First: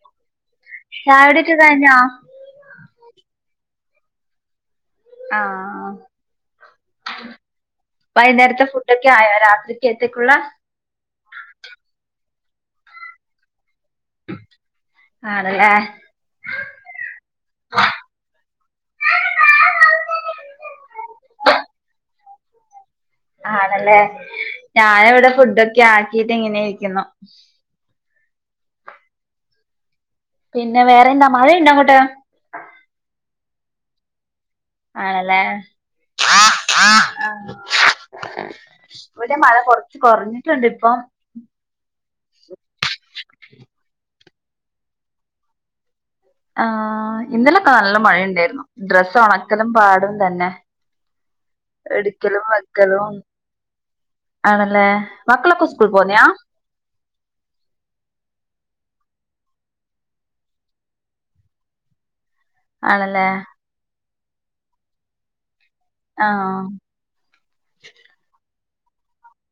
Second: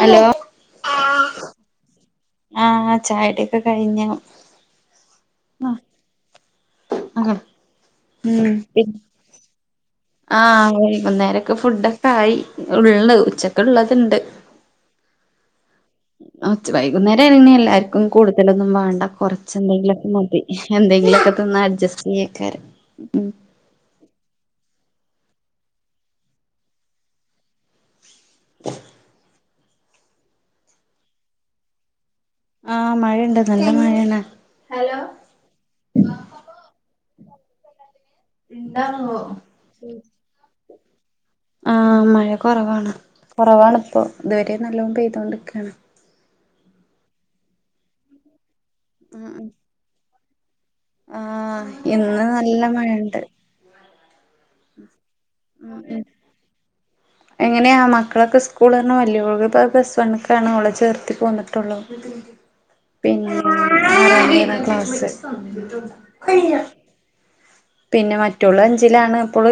Hello ചായുടിയൊക്കെ കഴിഞ്ഞാ ആഹ് ചായകുടിയോക്കെ കഴിഞ്ഞു ആഹ് ഉം വൈകുന്നേരത്തെ ഫുഡൊക്കെ ആയോ രാത്രിക്കത്തേക്കുള്ള നാളെ വെയ്കുന്നേര ഫുഡൊക്കെ ആയി ഉള്ള് ഉച്ചക്ക്ള്ളത്ണ്ട് നാളെ ലേ ച്ച് വൈകുന്നേര ആണെ എല്ലാർക്കും കൂടുതലൊന്നും വാണ്ട കൊറച്ചന്തെങ്കിലൊക്കെ മതി എന്തെങ്കിലൊക്കെ തിന്ന് അഡ്ജസ്റ്റ്യ്യക്കാര ഉം ആണല്ലേ ഞാനവടെ ഫുഡൊക്കെ ആക്കിട്ട് ഇങ്ങനെ വെക്കുന്നു. പിന്നെ വേറെ ന മഴ ഇണ്ടോ അങ്ങട്ട് ആഹ് മഴണ്ട് നല്ല മഴേണ് ആണല്ലേ ഇവിടെ മഴ കുറച്ച് കുറഞ്ഞിട്ടൊണ്ടിപ്പം ആഹ് മഴ കുറവാണ് കുറവാണിപ്പോ ഇതുവരെ നല്ലോണം പെയ്തോണ്ട്ക്കാണ് ആഹ് ഇന്നലെക്കെ നല്ല മഴയുണ്ടായിരുന്നു ഡ്രസ് ഉണക്കലും പാടും തന്നെ ആഹ് ഇന്ന് എടുക്കലും നല്ല വെക്കലും മഴണ്ട് ആണല്ല മക്കളൊക്ക ഉം സ്കൂൾ ഉം പോവുന്നിയാ എങ്ങനെയാ മക്കളൊക്കെ സ്ക്കൂള് [unintelligible] പ്ലസ് വൺക്കാണ് ഓളെ ചേർത്തി പോന്ന്ട്ടോള്ളു ആണല്ലേ പിന്നെ [inaudible] ആഹ് പിന്നെ മറ്റോൾ അഞ്ചിലാണ് അപ്പോൾ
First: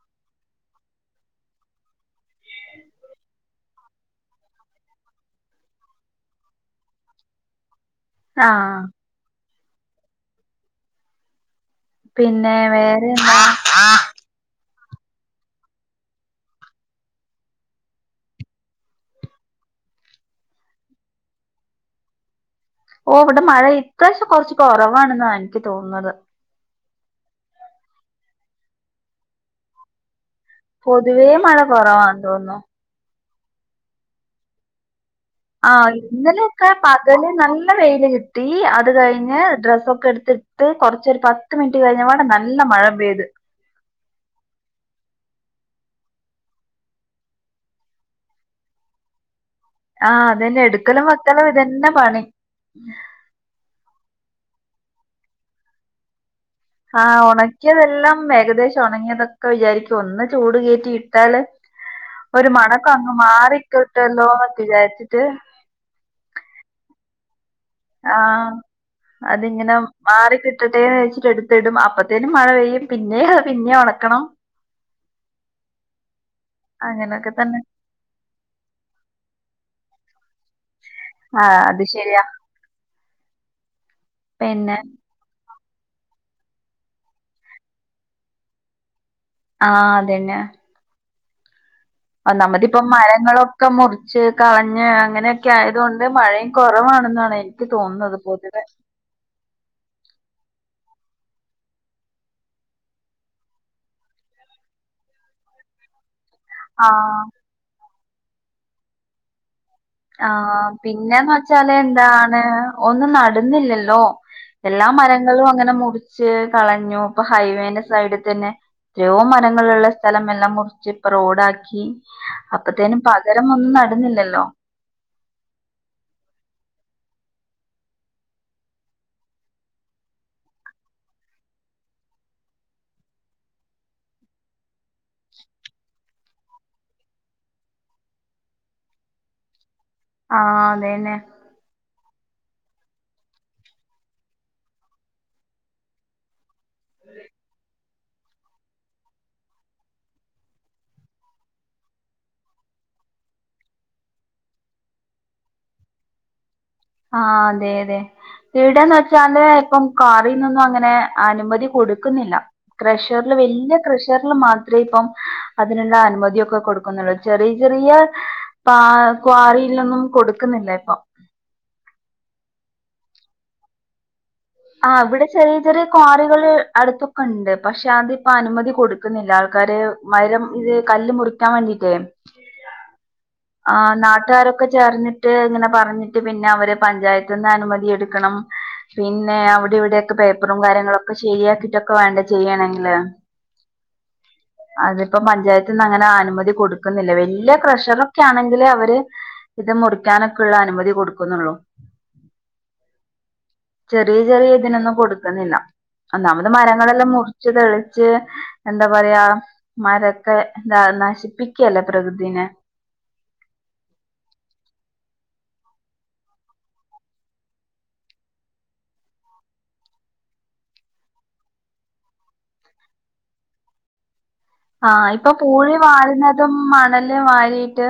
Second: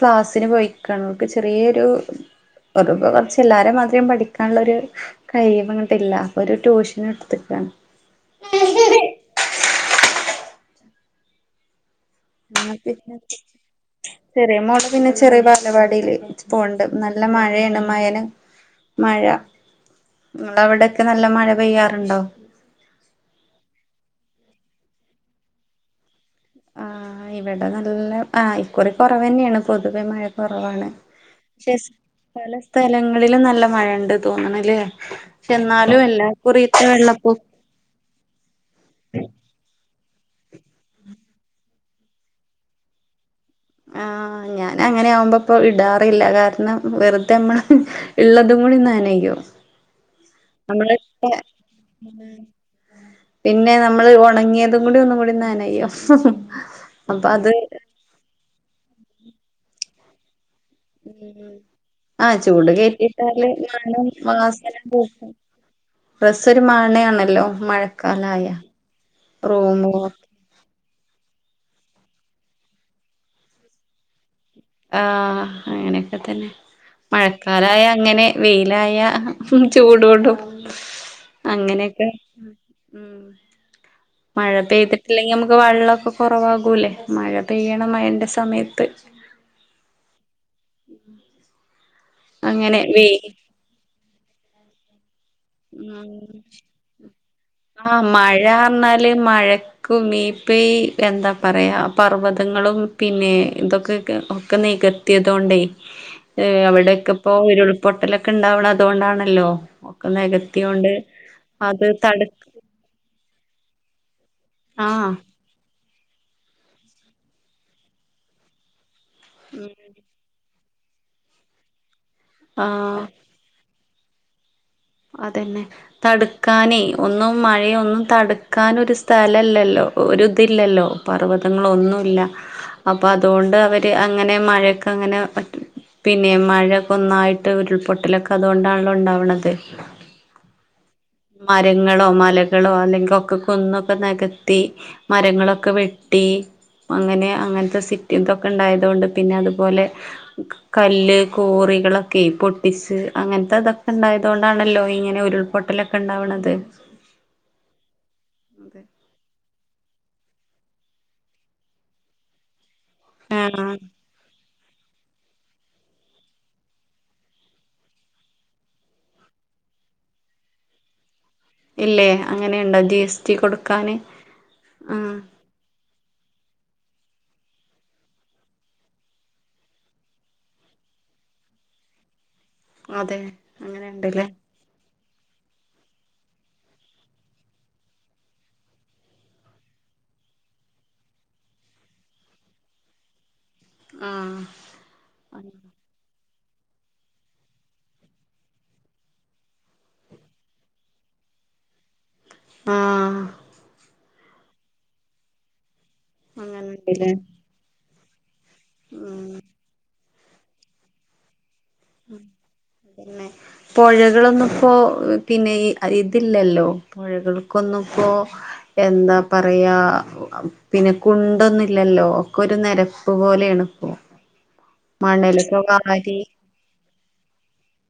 ക്ലാസ്സിന് പോയിക്കണ് ഓൾക് ചെറിയൊരു പ്പ കുറച്ച് എല്ലാരും മാത്രേം പഠിക്കാനുള്ളരു കഴിവ് അങ്ങിട്ടില്ല അപ്പൊ ഒരു ട്യൂഷൻ എടുത്തിക്കാണ് ആഹ് പിന്നെ എന്നാ വേറെ പിന്നെ എന്താ ചെറിയ മോള് പിന്നെ ചെറിയ ബാലവാടിൽ പോണ്ട് നല്ല മഴയാണ് മയ മഴ നിങ്ങടെ അവിടെയക്കെ നല്ല മഴ പെയ്യാറുണ്ടോ ഓ ഇവിടെ മഴ ഇപ്രാവശ്യം കുറച്ച് കുറവാണെന്ന എനിക്ക് തോന്നുന്നത് ആഹ് ഇവിടെ നല്ല ആഹ് ഇക്കുറി കുറവന്നെയാണ് പൊതുവെ മഴ കുറവാണ് പൊതുവേ മഴ പക്ഷെ കുറവാന്ന് പല തോന്നുന്നു സ്ഥലങ്ങളിലും നല്ല മഴ ഉണ്ട് തോന്നണല്ലേ ആഹ് എന്നാലും എല്ലാ ഇന്നലെയൊക്കെ കുറിയത്തെ പകല് വെള്ളപ്പൊക്ക നല്ല ല്ല വെയില് കിട്ടി, അത് കഴിഞ്ഞ് ഡ്രൊസ്സോക്കെ എടുത്തിട്ട് കൊറച്ചൊരു പത്ത് മിനി കഴിഞ്ഞ പാടെ നല്ല മഴ പെയ്ത് ആഹ് ഞാൻ അങ്ങനെ ആകുമ്പോ ഇപ്പൊ ഇടാറില്ല. കാരണം വെറുതെമ്മള് ഉള്ളതും കൂടി നനയും ആഹ് അതന്നെ, നമ്മള് എടുക്കലും വക്കലും ഇതന്നെ പണി. പിന്നെ നമ്മള് ഒണങ്ങിയതും കൂടി ഒന്നും കൂടി നനയ്യും ഹ്‌ ഹ് ആഹ ഉണക്കിയതെല്ലാം ഏകദേശം ഉണങ്ങിയതൊക്കെ വിചാരിക്കും. ഒന്ന് ചൂട് കയറ്റ ഇട്ടാല് ഉം ആഹ് ഒരു ചൂട് മണക്കങ്ങ് കേറ്റിട്ടാല് മണം മാറിക്കിട്ടല്ലോന്ന്ക്കെ വിചാരിച്ചിട്ട് ഡ്രസ്സ്‌ ഒരു മണണല്ലോ മഴ ആഹ് അതിങ്ങനെ മാറിക്കിട്ട ഇട്ടട്ടേന്ന് വച്ചിട്ട് എടുത്തിടു. അപ്പത്തേനും മഴ പെയ്യും പിന്നെ അത് പിന്നെ ഉണക്കണം ആഹ് അങ്ങനെയൊക്കെ തന്നെ അങ്ങനൊക്കെ തന്നെ മഴക്കാലായാ അങ്ങനെ വെയിലായ ചൂടൊണ്ടും ആഹ് അത് ശരിയാ ഉം മഴ പിന്നെ പെയ്തിട്ടില്ലെങ്കിൽ നമുക്ക് വെള്ളൊക്കെ കൊറവാകൂല്ലേ മഴ പെയ്യണം മഴന്റെ സമയത്ത് ആഹ് അതന്നെ [inaudible] നമ്മതിപ്പ അങ്ങനെ വെയിൽ മരങ്ങളൊക്കെ മുറിച്ച് കളഞ്ഞ് അങ്ങനെ ക്കായതുകൊണ്ട് ഉം മഴയും കുറവാണെന്നാണ് എനിക്ക് തോന്നുന്നത് പൊതുവെ പറഞ്ഞാല് ലെ മഴ [unintelligible] എന്താ പറയാ, പർവ്വതങ്ങളും പിന്നെ ഇതൊക്കെ ഒക്കെ നിക ത്തിയതുകൊണ്ടേ അവിടെയൊക്കെ ആഹ് ഇപ്പോ ഉരുൾപൊട്ടലൊക്കെ ഉണ്ടാവണ അതുകൊണ്ടാണല്ലോ ആഹ് പിന്നെന്ന് വെച്ചാല് അത് തടു എന്താണ് ഒന്നും നടന്നില്ലല്ലോ എല്ലാ ആ മരങ്ങളും അങ്ങനെ മുറി ച്ച് കളഞ്ഞു ഇപ്പ ഹൈവേന്റെ സൈഡിൽ തന്നെ എത്രയോ മരങ്ങളുള്ള സ്ഥലം എല്ലാം മുറിച്ച് പ്പൊ റോഡാക്കി അപ്പത്തേനും ആ പകരൊന്നും നടന്നില്ലല്ലോ അതന്നെ തടുക്കാനേ ഒന്നും മഴയൊന്നും തടുക്കാൻ ഒരു സ്ഥലല്ലല്ലോ ഒര് ഇതില്ലല്ലോ പർവ്വതങ്ങളൊന്നുംല്ല അപ്പൊ അതുകൊണ്ട് അവര് അങ്ങനെ മഴക്ക അങ്ങനെ പിന്നെ മഴ കൊന്നായിട്ട് ഉരുൾപൊട്ടലൊക്കെ അതുകൊണ്ടാണല്ലോ ഉണ്ടാവ്ണത് ആഹ് അതെന്നെ മരങ്ങളോ മലകളോ അല്ലെങ്ക ഒക്കെ കുന്നൊക്കെ നെകത്തി മരങ്ങളൊക്കെ വെട്ടി അങ്ങനെ അങ്ങൻത്തെ സി ഇതൊക്കെ ഇണ്ടായതുകൊണ്ട് പിന്നെ അതുപോലെ കല്ല് കോറികളൊക്കെ പൊട്ടിച്ച് അങ്ങൻത്തെ തൊക്കെ ഇണ്ടായ തൊണ്ടാണല്ലോ ഇങ്ങനെ ഉരുൾപൊട്ടലൊക്കെ ഇണ്ടാവ്ണത് ആഹ് അതെ അതെ ഇവിടെന്ന് വെച്ചാല് ഇപ്പം കാറിന്നൊന്നും അങ്ങനെ അനുമതി കൊടുക്കുന്നില്ല കുഷറ്ല് വല്യ ആഹ് കൃ റ്‌ല് മാത്ര ഇപ്പം അതിനുള്ള അനുമതിയൊക്കെ കൊടുക്കുന്നുള്ളൂ ചെറിയ ചെറിയ പാ ക്വാറിയിലൊന്നും കൊടുക്കുന്നില്ല ഇപ്പൊ ഇല്ലേ അങ്ങനെയുണ്ടാ ജി എസ് ടി കൊടുക്കാന് ആഹ് വിടെ ചെറിയ ചെറിയ ക്വാറികള് അടുത്തൊക്കെ ഇണ്ട് പക്ഷെ അതിപ്പോ അനുമതി കൊടുക്കുന്നില്ല ആൾക്കാര് മരം ഇത് കല്ല് മുറിക്കാൻ വേണ്ടിട്ടേ അതെ ആഹ് അങ്ങനെയുണ്ടല്ലേ നാട്ടുകാരൊ ചേർന്നിട്ട് ഇങ്ങനെ പറഞ്ഞിട്ട് പിന്നെ അവര് പഞ്ചായത്ത്ന്ന് അനുമതി എടുക്കണം പിന്നെ അവിടെ ഇവിടെക്കെ പേപ്പറും കാര്യങ്ങളൊക്കെ ശരിയാക്കിട്ടൊക്കെ വേണ്ടെ ചെയ്യണെങ്കില് ആഹ് അതിപ്പോ പഞ്ചായത്തിന്ന് അങ്ങനെ അനുമതി കൊടുക്കുന്നില്ല വല്യ പ്രഷറ് ചാണെങ്കില് അവര് ഇത് മുറിക്കാനൊക്കെള്ള അനുമതി കൊടുക്ക്ണാള്ളൂ ആഹ് ചെറിയ ചെറിയ ഇതിനൊന്നും കൊടുക്കുന്നില്ല ഒന്നാമത് മരങ്ങളെല്ലാം അങ്ങനെയുണ്ടല്ലേ മുറിച്ച് തെളിച്ച് എന്താ പറയാ ഉം മരൊക്കെ എന്താ നശിപ്പിക്കല്ലേ പ്രകൃതിനെ തന്നെ പൊഴകളൊന്നുപ്പോ പിന്നെ ഈ ഇതില്ലല്ലോ പുഴകൾക്കൊന്നും പ്പോ എന്താ പറയാ പിന്നെ കുണ്ടൊന്നുല്ലല്ലോ ഒക്കെ ഒരു നെരപ്പ് പോലെണ്പ്പോ ആഹ് ഇപ്പൊ പൂള് വാൽ പ്പം മണല് വരീട്ട്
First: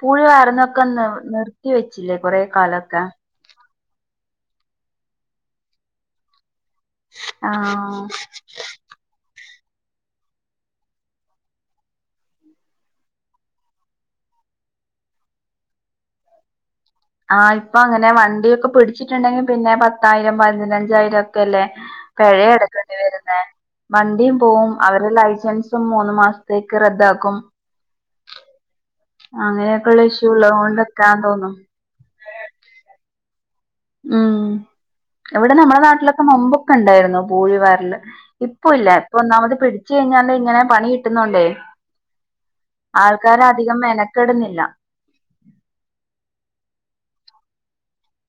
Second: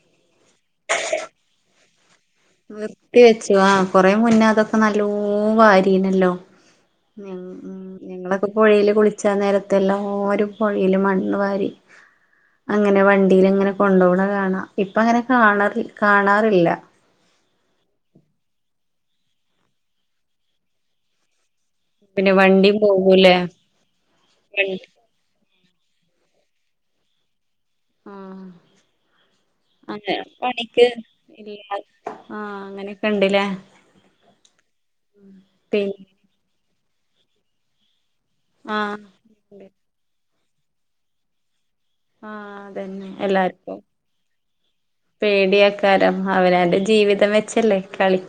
പുഴി വര്ണൊക്കെ നി നിർത്തി വെച്ചില്ലേ കൊറെ കാലൊക്കെ നിർത്തി വെച്ച് ആഹ് കൊറെ മുന്നേ അതൊക്കെ നല്ലോ വാരീണല്ലോ ആഹ് ഞങ്ങള പ്പ പൊഴെല് കുളിച്ചാ നേരത്തെല്ലാരും പൊഴേല് മണ്ണ് വാരി അങ്ങനെ വണ്ടിലങ്ങനെ കൊണ്ടവ്ണ കാണാം ഇപ്പ അങ്ങനെ കാണാറ് കാണാറില്ല ആഹ് ഇപ്പൊ അങ്ങനെ വണ്ടിയൊക്കെ പിടിച്ചിട്ടുണ്ടെങ്കിൽ പിന്നെ പത്തായിരം പതിനഞ്ചായിരം ഒക്കെ അല്ലേ പിന്നെ പഴയ വണ്ടിയും എടക്കേണ്ടി വരുന്ന പോകൂലേ വണ്ടിയും പോവും വണ്ടി അവരുടെ ലൈസൻസ് മൂന്ന് മാസത്തേക്ക് റദ്ദാക്കും ഉം അങ്ങനെയൊക്കെ ഉള്ള ഇഷ്യൂ ഉള്ള അതുകൊണ്ടൊക്കാന്ന് ഇല്ല തോന്നും ആഹ് അങ്ങനെയൊക്കെ ഉണ്ടല്ലേ ഉം ഇവിടെ നമ്മുടെ പിന്നെ നാട്ടിലൊക്കെ മുമ്പൊക്കെ ഉണ്ടായിരുന്ന പൂഴിവാല് ഇപ്പ ഇല്ല ആഹ് ഇപ്പൊ ഒന്നാമത് ഉണ്ട്. പിടിച്ചു കഴിഞ്ഞാ ഇങ്ങനെ പണി കിട്ടുന്നോണ്ടേ ആഹ് അതന്നെ എല്ലാർക്കും ആൾക്കാരധികം മെനക്കെടുന്നില്ല പേടിയക്കാരം അവനാൻ്റെ ജീവിതം വെച്ചല്ലേ കളി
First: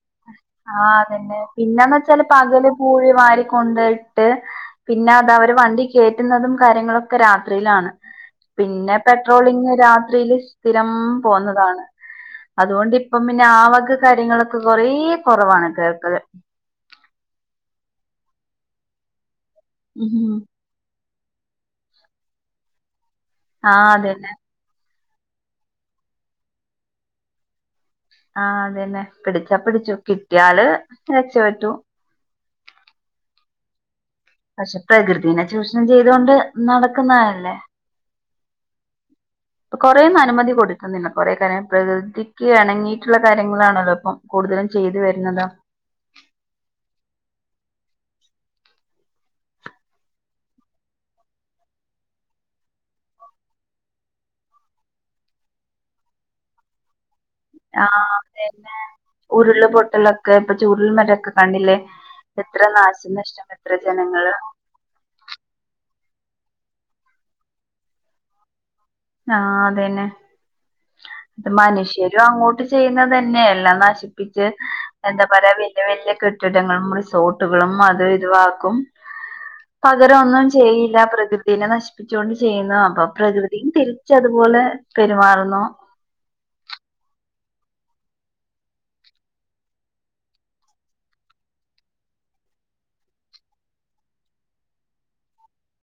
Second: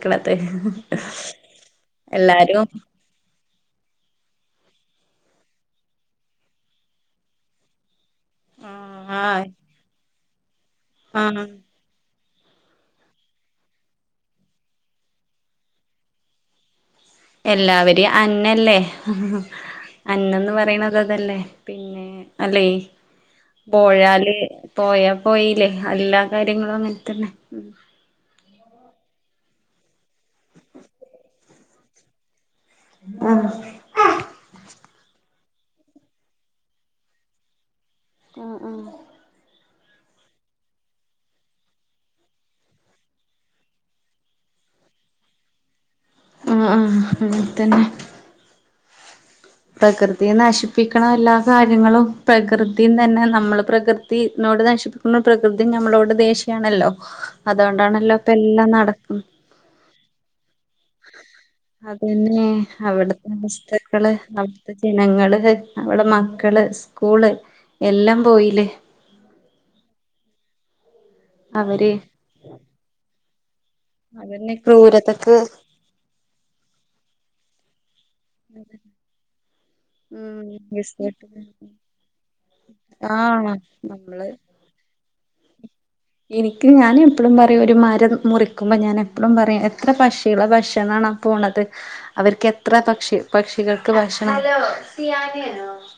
ആഹ് അതന്നെ പിന്നന്ന് വെച്ചാല് എല്ലാരും പകല് പൂഴി വാരി കൊണ്ടയിട്ട് പിന്നെ അത് അവര് വണ്ടി കയറ്റുന്നതും കാര്യങ്ങളൊക്കെ രാത്രിയിലാണ് പിന്നെ ആഹ് പെട്രോളിങ് രാത്രിൽ സ്ഥിരം ആഹ് പോകുന്നതാണ് അതുകൊണ്ട് ഇപ്പം പിന്നെ ആവക കാര്യങ്ങളൊക്കെ കൊറേ കുറവാണ് കേൾക്കത് എല്ലാവരെയും അന്നല്ലേ ഉം അന്നന്ന് പറയണ അതതല്ലേ പിന്നെ അല്ലെ ആ അതന്നെ പോഴാല് പോയാ പോയില്ലേ എല്ലാ കാര്യങ്ങളും അങ്ങനെ തന്നെ ഉം ആഹാ അതന്നെ പിടിച്ചാ പിടിച്ചു കിട്ടിയാള് രക്ഷപറ്റു ആഹ് പക്ഷെ പ്രകൃതിനെ ചൂഷണം ചെയ്ത കൊണ്ട് നടക്കുന്നതല്ലേ [inaudible] ഇപ്പ കൊറേയും അനുമതി കൊടുക്കുന്നില്ല കൊറേ കാര്യം പ്രകൃതിക്ക് ഇണങ്ങിയിട്ടുള്ള കാര്യങ്ങളാണല്ലോ ഇപ്പം കൂടുതലും ചെയ്തു വരുന്നുന്നത് ആഹ് ആഹ് അതന്നെ പ്രകൃതിയ നശിപ്പിക്കണം എല്ലാ കാര്യങ്ങളും പ്രകൃതിയും തന്നെ നമ്മള് പ്രകൃതിനോട് നശിപ്പിക്ക പ്രകൃതി നമ്മളവിടെ ദേഷ്യണല്ലോ ആ് അതന്നെ ഉരുള് പൊട്ടലൊക്കെ ഇപ്പൊ ചുരുൽ മരൊക്കെ കണ്ടില്ലേ പിന്നെ എത്ര അവിടത്തെ നാശനഷ്ടം എത്ര വസ്തുക്കള് ജനങ്ങള് ത്തെ ജനങ്ങള് അവടെ മക്കള് സ്കൂള് എല്ലാം പോയില് ആഹ് അതന്നെ അത് അവര് മനുഷ്യരും അങ്ങോട്ട് ചെയ്യുന്നത് തന്നെയല്ല ന അവന്നെ എന്താ ക്രൂരതക്ക് പറയാ വലിയ വലിയ കെട്ടിടങ്ങളും റിസോർട്ടുകളും അത് ഒഴിവാക്കും ഉം പകരംഒന്നും വിസ ചെയ്യില്ല പ്രകൃതിനെ നശിപ്പിച്ചുകൊണ്ട് ചെയ്യുന്നു അപ്പൊ ആഹ് പ്രകൃതി നമ്മള് തിരിച്ചതുപോലെ പെരുമാറുന്നു എനിക്ക് ഞാൻ എപ്പോഴും പറയും ഒരു മരം മുറിക്കുമ്പോൾ ഞാൻ എപ്പോഴും പറയും എത്ര പക്ഷികള ഭക്ഷണംണോ പോണത് അവർക്ക് എത്ര പക്ഷി പക്ഷികൾക്ക് ഭക്ഷണം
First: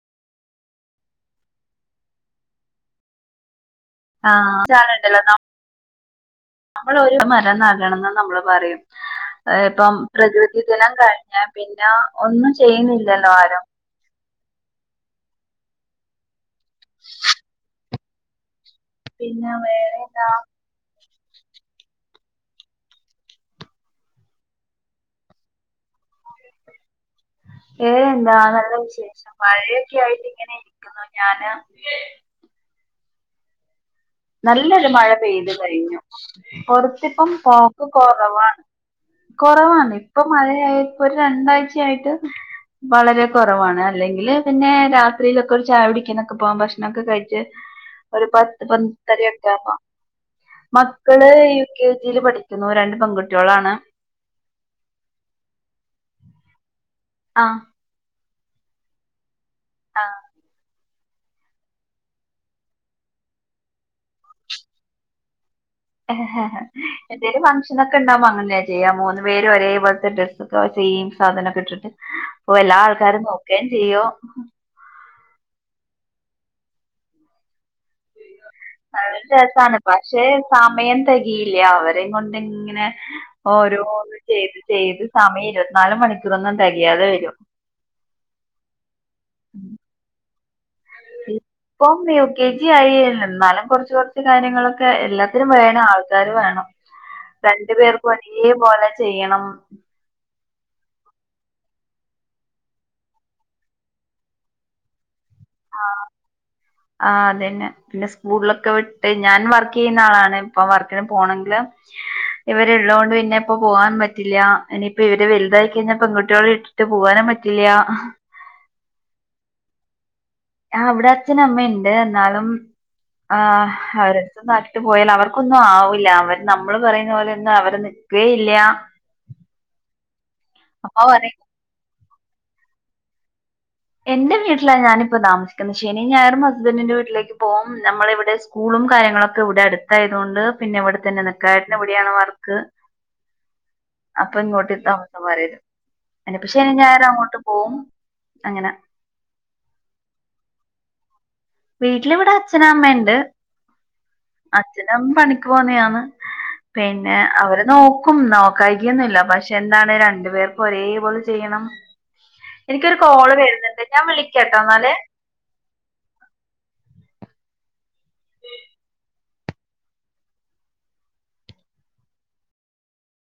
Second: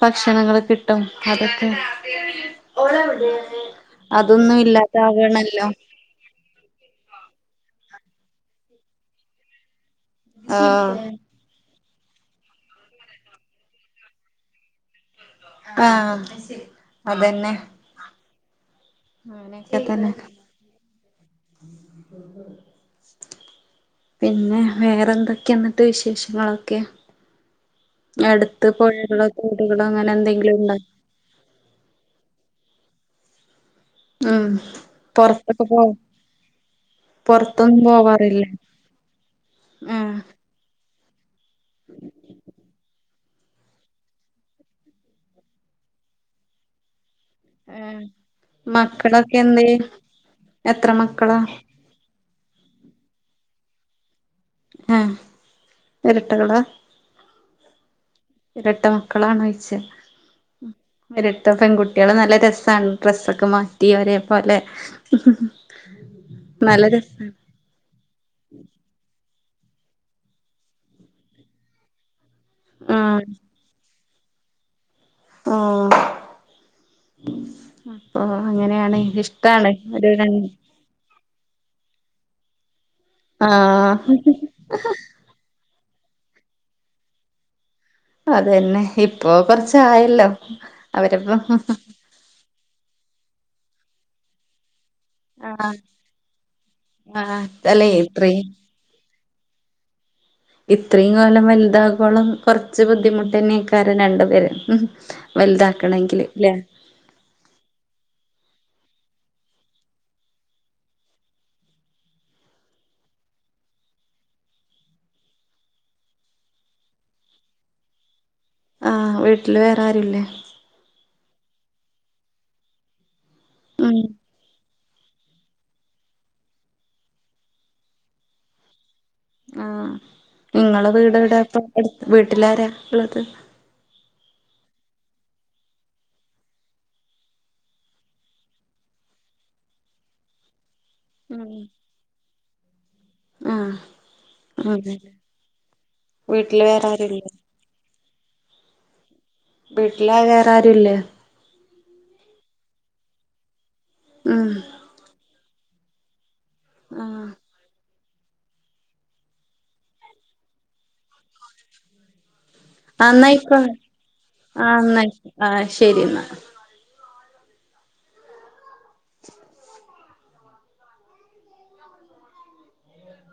ഭക്ഷണങ്ങള് കിട്ടും അതൊക്കെ ആഹ് അതൊന്നും ഇല്ലാത്ത ആകണല്ലോ നമ്മൾ ഒരു മര നാകണംന്ന് നമ്മള് പറയും ഇപ്പം പ്രകൃതി ആഹ് ദിനം കഴിഞ്ഞ പിന്നെ ഒന്നും ചെയ്യുന്നില്ലല്ലോ ആരും ആഹ് അതന്നെ പിന്നെ അങ്ങനെയൊക്കെ വേറെ തന്നെ എന്താ [inaudible] പിന്നെ വേറെ എന്തൊക്കെയ എന്നിട്ട് വിശേഷങ്ങളൊക്കെ ഏ എന്താ അടുത്ത് നല്ല പുഴകളോ വിശേഷം തോടുകളോ മഴയൊക്കെ അങ്ങനെ ആയിട്ട് ഇങ്ങനെ എന്തെങ്കിലും ഉണ്ടോ ഇരിക്കുന്നു ഞാന് ഉം നല്ലൊരു മഴ പെയ്തു പൊറത്തൊക്കെ പോ കഴിഞ്ഞു പുറത്തിപ്പം പൊറത്തൊന്നും പോക്ക് പോവാറില്ലേ കുറവാണ് കുറവാണ് ആഹ് ഇപ്പൊ മഴയ ഒരു രണ്ടാഴ്ചയായിട്ട് വളരെ കുറവാണ് അല്ലെങ്കിൽ പിന്നെ രാത്രിയിലൊക്കെ ഒരു ചായ പിടിക്കുന്നൊക്കെ പോവാാൻ ഭക്ഷണംമൊക്കെ കഴിച്ച ഏഹ് ഒരു പത്ത് പത്തര മക്കളൊക്കെ ഒക്കൊ എന്ത് ആവുമ്പൊ എത്ര മക്കള് മക്കളാ കെ ജിൽ പഠിക്കുന്നു രണ്ട് പെങ്കുട്ട്യോളാണ് ആഹ് ഇരട്ടകളാ ആഹ് ഇരട്ട മക്കളാണോയ്ച്ച? ആ ഇരട്ട പെൺകുട്ടികള് നല്ല രസാണ് ഡ്രെസ്സൊക്കെ മാറ്റി ഒരേ പോലെ [unintelligible] നല്ല രസാണ് എന്തേലും വ ഫക്ശനൊകെ ണ്ടാവുമ്പോ അങ്ങനെയാചെയ്യാമൂന്ന് പേരും ഒരേപോലത്തെ ഡ്രസ്സൊ ക്കെ ഇട്ടിട് സെയിം സാധനമൊക്കെ ഇട്ടിട്ട് പ്പൊ എല്ലാ ആൾക്കാരും ആഹ് നോക്കേം ചെയ്യും ആഹ് [unintelligible] ഓ.. അങ്ങനെണ്, നല്ല ഇഷ്ടാണ്. രസാണ്. ഒരു പക്ഷേ സമയം തെകയില്ല. അവരേം കൊണ്ട് ഇങ്ങനെ, ആഹ് ഓരോന്ന് ചെയ്ത്, ചെയ്ത്- സമയം, ഇരുവത്തിനാൽ മണിക്കൂറൊന്നും തെകയാതെ വരും. അതന്നെ. ഇപ്പൊ കൊറച്ച് ആയല്ലോ. ! ഇപ്പം യു കെ ജി ആയി. എന്നാലും, കൊറച്ച് കൊറച്ച് കാര്യങ്ങളൊക്കെ എല്ലാ [unintelligible] ആഹ് വേണം ആൾക്കാര് വേണം. ആഹ് രണ്ട് അല്ലെ പേർക്കും ഇത്രയും ഒരേ പോലെ ചെയ്യണം ഇത്രയുംകാലം വലുതാകോളം കുറച്ച് ബുദ്ധിമുട്ടനെയ്കാരം രണ്ടുപേര് ഉം വലുതാക്കണെങ്കില് ല്ലേ ആ അതന്നെ പിന്നെ സ്കൂളിലൊക്കെ വിട്ട് ഞാൻ വർക് ചെയ്യുന്ന ആളാണ് ഇപ്പൊ വർക്കിന് പോണെങ്കില് ഇവരെള്ളൊണ്ട് പിന്നെ ഇപ്പൊ പോകാൻ പറ്റില്ലാ ഇനിയിപ്പോ ഇവര് വലുതായി കഴിഞ്ഞാൽ പെൺകുട്ടികളെഇട്ടി ഇട്ട് പോവാനും പറ്റില്ലൃ ആഹ് വീട്ടില് വേറാരുല്ലേ അവിടെ അച്ഛന് അമ്മേണ്ട് എന്നാളും ആഹ് ഉം അവര ടെത്ത് മാറ്റ ഇ പോയാൽ അവർക്കൊന്നും ആവൂില്ല അവര് നമ്മള് പറയുന്ന പോലെൊന്നും അവർ നിക്കേയില്ല ആഹ് നിങ്ങള് അപ്പൊ പറയും വീടെവ്ടേ പ്പം വീട്ടിലാരാ ഉള്ളത് എന്റെ വീട്ടിലാ ഞാനിപ്പ താമസിക്കുന്നത് ശനി ഞായറും ഹസ്ബൻഡിന്റെ വീട്ടിലേക്ക് പോകവും നമ്മള് ഇവിടെ സ്കൂളും കാര്യങ്ങളുംക്കെ ഇവിടെ അടുത്തായത് കൊണ്ട് പിന്നെ ഇവിടെ തന്നെ ഉം നിക്കായേട്ടനിവിടെയാണ് വർക്ക് ആഹ് അപ്പൊ ഇങ്ങോട്ട് അതെ താമസം മാറിയത് വീട്ടില് എന്നെപ്പശനി വേറെ ഞായറും ആരുല്ലേ അങ്ങോട്ട് പോവും അങ്ങനെ വീട്ടില്‌വേ റെ ആരുല്ലേ വീട്ടിലിവിടെ അച്ഛനും അമ്മേ ണ്ട് ഉം അച്ഛനും അമ്മിംപണിക്ക് പോണെയാണ് പിന്നെ ആഹ് അവര് നോ ക്കും നോക്കായിക്കൊന്നുംല്ല പക്ഷെ എന്താണ് രണ്ടു പേർക്കും ഒരേപോലെ ചെയ്യണം എനിക്കൊരു കോള് ആന്നായിക്കോ വരുന്നുണ്ട് ഞാൻ വിളി കാട്ടോ ന്നാല് ആ ശരി എന്നാ